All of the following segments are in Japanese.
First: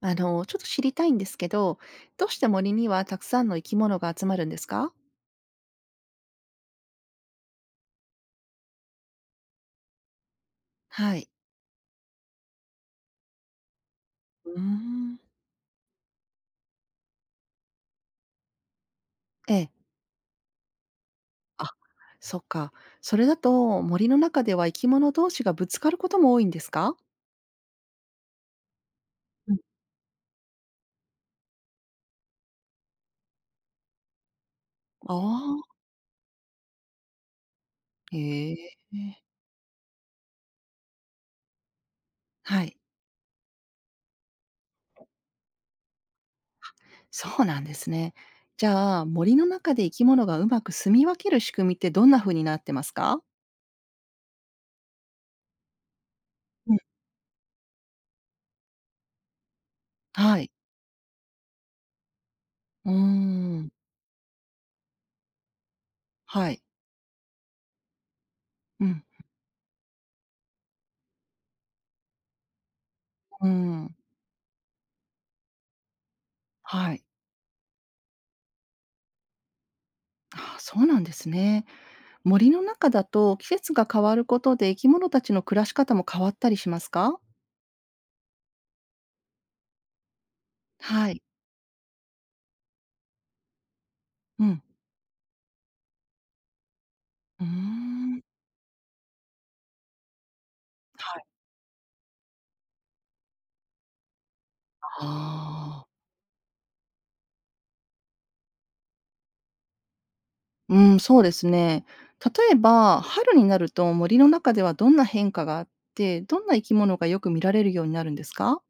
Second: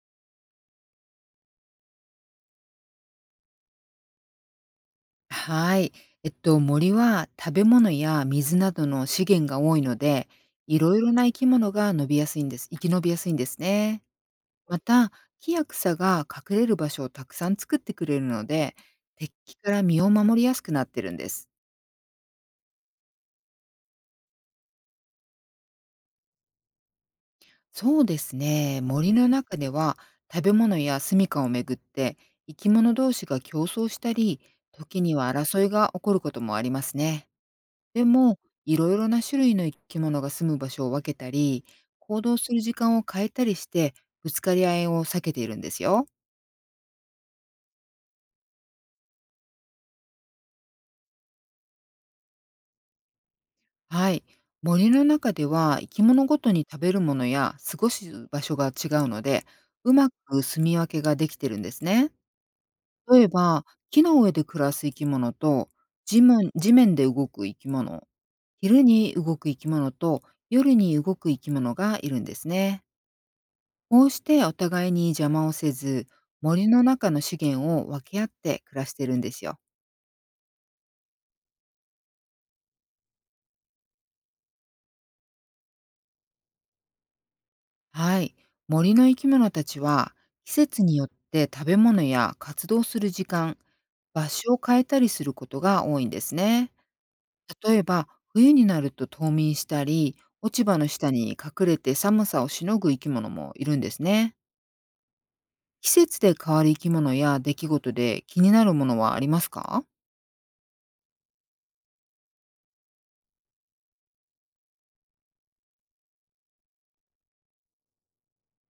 ちょっと知りたいんですけど、どうして森にはたくさんの生き物が集まるんですか？はい。森は食べ物や水などの資源が多いので、いろいろはない。生き物が伸びやすいんです。生き延びやすいんですね。うーまた、ん。木や草が隠れる場所をたくさん作ってくれるので、敵えかえ。ら身を守りやすくなってるんです。あ、そっか。それだと森の中では生き物同士がぶつかることも多いんですか？そうですね。森のう中ん。では食べ物や住処をめぐって、生き物同士が競争したり、時にあはあ、争いが起こることもありますね。でも、へえ。いろいろな種類の生き物が住む場所を分けたり、行動するは時い。間を変えたりして、ぶつかり合いを避けているんですよ。そうなんですね。じゃあ、森の中で生き物がうまく住み分ける仕組みってどんな風になってますか？はい。森の中では生き物ごとにうん。食べるものや過ごす場所が違うので、うまはくい。住み分けができてるんですね。うー例えば、ん。木の上で暮らす生き物と、地面はい。地面で動く生き物、昼うん。に動く生き物と、夜に動く生き物がいるんですね。うーん。こうしてお互いに邪魔をせず、森のはい。中の資源を分け合って暮らしてるんですよ。あ、そうなんですね。森の中だと季節が変わることで生き物たちの暮らし方も変わったりしますか？はい。森の生き物たちは、季節によっはい。て食べ物や活動する時間、場う所をん。変えたりすることが多いんですね。うー例えば、ん。冬になると冬眠したり、落ち葉の下はい。に隠れて寒さをしのぐ生き物もいるんですね。あ季あ。節で変わる生き物や出来事で気になるものはありますか？うん、そうですね。例えば、春になると森の中ではどんな変化があって、どんな生き物がよく見られるようになるんですか？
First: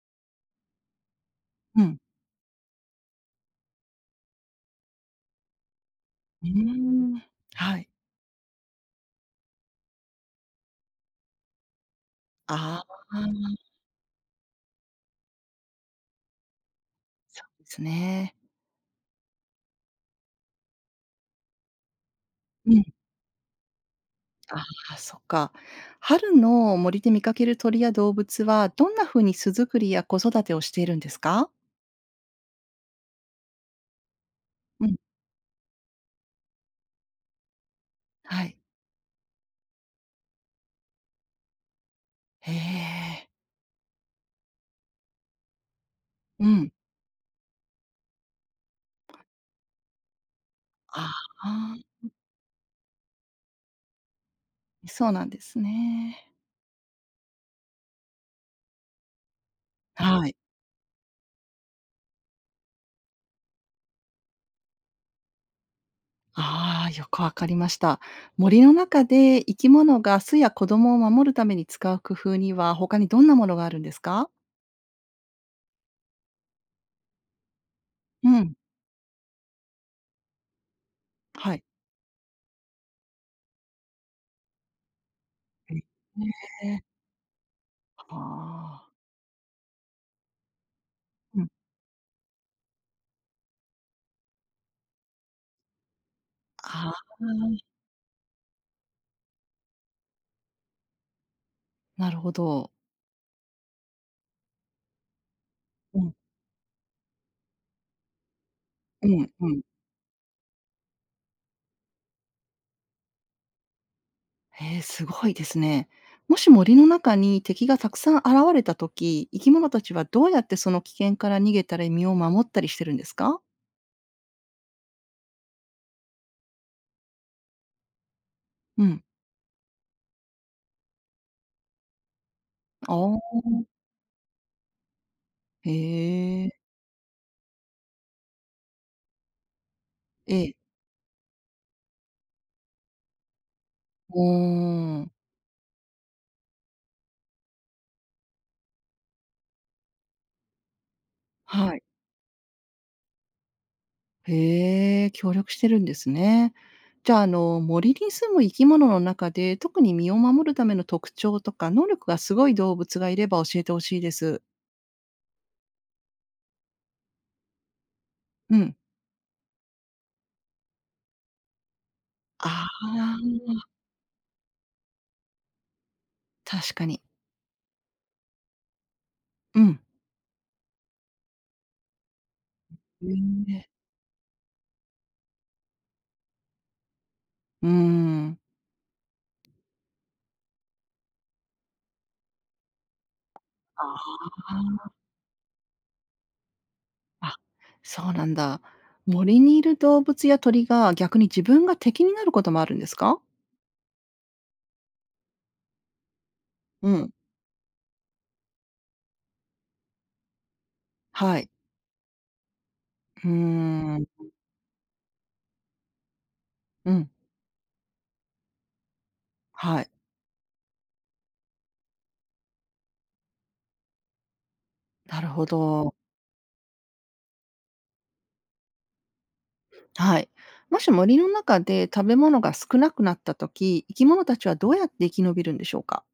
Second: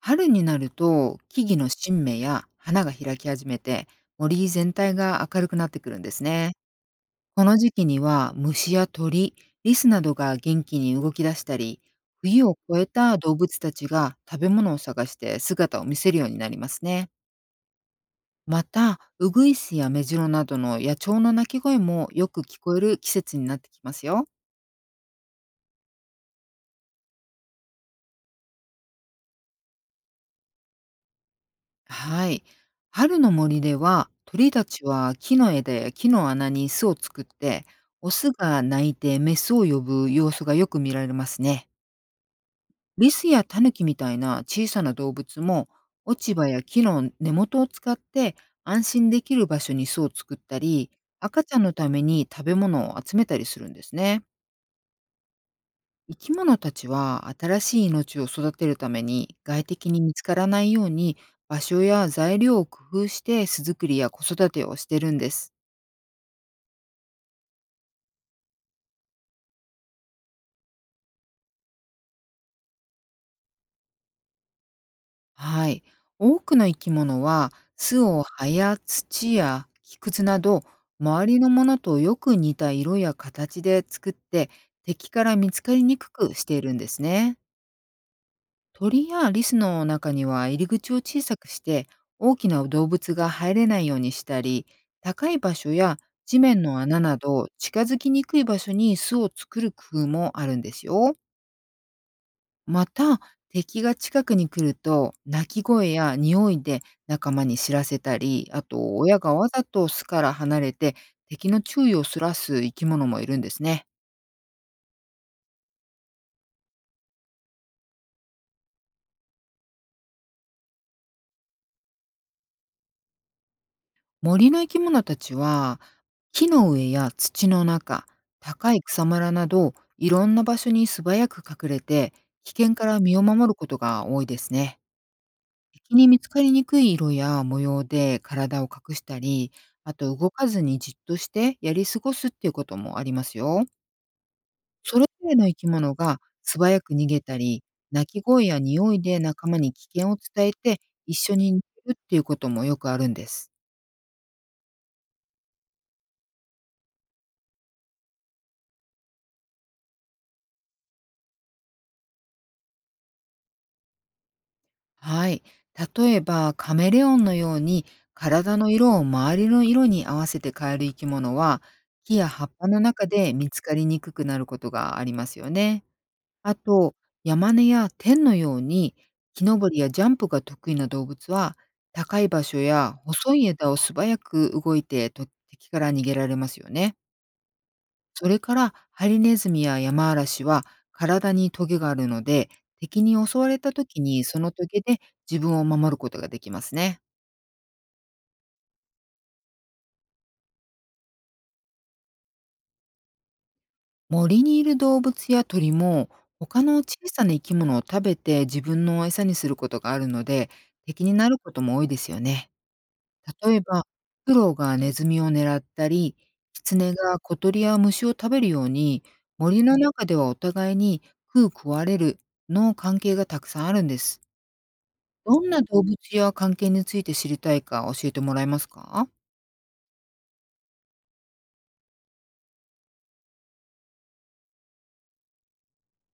春になると木々のうん。新芽や花が開き始めて、森全体が明るくなってくるんですうね。ーん。この時は期い。には虫や鳥、リスなどが元気に動き出したり、冬を越あえあ、た動物たちが食べ物を探して姿を見せるようになりますね。そうですね。また、ウグイスやメジロなどの野鳥の鳴き声もよく聞うこえん。る季節になってきますよ。ああ、そっか。春の森で見かける鳥や動物はどんな風に巣作りや子育てをしているんですか？はい。春の森では、鳥たちうん。は木の枝や木の穴に巣を作って、オスはい。が鳴いてメスを呼ぶ様子がよく見られますね。へリスえ。やタヌキみたいな小さな動物も、落ち葉うやん。木の根元を使って安心できる場所に巣を作ったり、あ赤ちゃんのたあ、めに食べ物を集めたりするんですね。そうなんです生きね。物たちは新しい命を育てるために外敵に見つはかい。らないように、場所や材料を工夫して巣作りや子育てをしてるんです。ああ、よくわかりました。森の中で生き物が巣や子供を守るために使う工夫には、他にどんなものがあるんですか？はい。多くの生き物は巣をう葉ん。や土や木くずなど周りのはい。ものとよく似た色や形で作って、敵から見つかへりにくくしているんえ。ですね。ああ。鳥やリスの中には入り口を小さうん。くして大きな動物が入れないようにしたり、高い場所や地面のあ穴あ、など近づきにくい場所に巣を作る工夫もあるんですよ。なるほど。また、敵が近くに来ると鳴き声うん。や匂いで仲間に知らせたり、あとう親んがわうん。ざと巣から離れて敵の注意をそらす生き物もいるんですね。へえ、すごいですね。もし森の中に敵がたくさん現れたとき、生き物たちはどうやってその危険から逃げたり身を守ったりしてるんですか？森の生き物たちは木の上や土の中、高いうん。草むらなどいろんな場所に素早く隠れて、危険かあら身をあ、守ることが多いですね。へ敵に見つかりにえ、くい色や模様で体を隠したり、あと動えかえ。ずにじっとしてやり過ごすっていうこともありますよ。うーそれぞん、れの生き物が素早く逃げたり、鳴き声や匂いで仲間に危険を伝えて一緒に逃はい。げるっていうこともよくあるんです。へえ、協力してるんですね。じゃあ、森に住む生き物の中で、特に身を守るための特徴とか能力がすごい動物がいれば教えてほしいです。はい。例えばカメレオンのように体うのん。色を周りの色に合わせて変える生き物は、木や葉っぱあの中あ、で見つかりにくくなることがありますよね。あ確かと、に。山根や天のように木う登りん。やジャンプが得意な動物は、高い場所やへ細いえ。枝を素早く動いてと敵から逃げられますよね。うそれん。からハリネズミやヤマアラシは体にトゲがあるので、敵に襲われたあ時あ、にそのトゲで自分を守ることができますね。あ、そうなんだ。森にいる動物や鳥が逆に自分が敵になることもあるんですか？森にいる動物や鳥も他のう小ん、さな生き物を食べて自分の餌にすることがあるので、敵になるはこい。とも多いですよね。うー例えば、ん、フクロウがネズミを狙ったり、キツうネん、が小鳥や虫を食べるように、森のはい、中ではお互いに食う食われるの関係がたくさんあるんです。なるどほんな動物ど。や関係について知りたいか教えてもらえますか？はい。もし森の中で食べ物が少なくなった時、生き物たちはどうやって生き延びるんでしょうか？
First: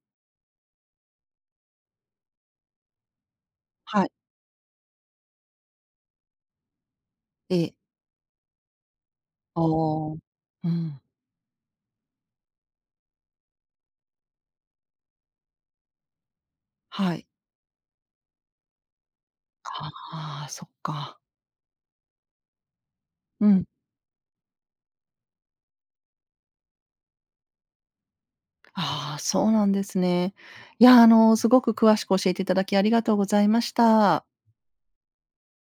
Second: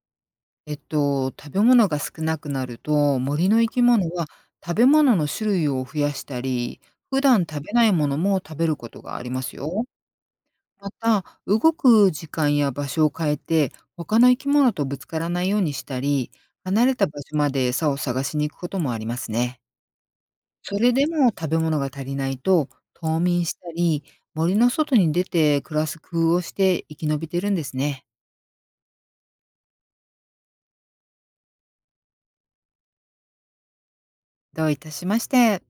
食べ物が少なくなると、森の生きは物い、は食べ物の種類を増やしたり、普段え食べえ、ないものも食べることがありますあよ。あ、うまん、た、動く時間や場所を変えて、他の生き物とぶつからないようにしたり、離れた場はい。所まで餌を探しに行くこともありますね。ああ、そっそれでか。も食べ物が足りないと、冬眠うしん、たり、森の外に出て暮らす工夫をして生き延びてるんですね。ああ、そうなんですね。いや、すごく詳しく教えていただきありがとうございました。どういたしまして。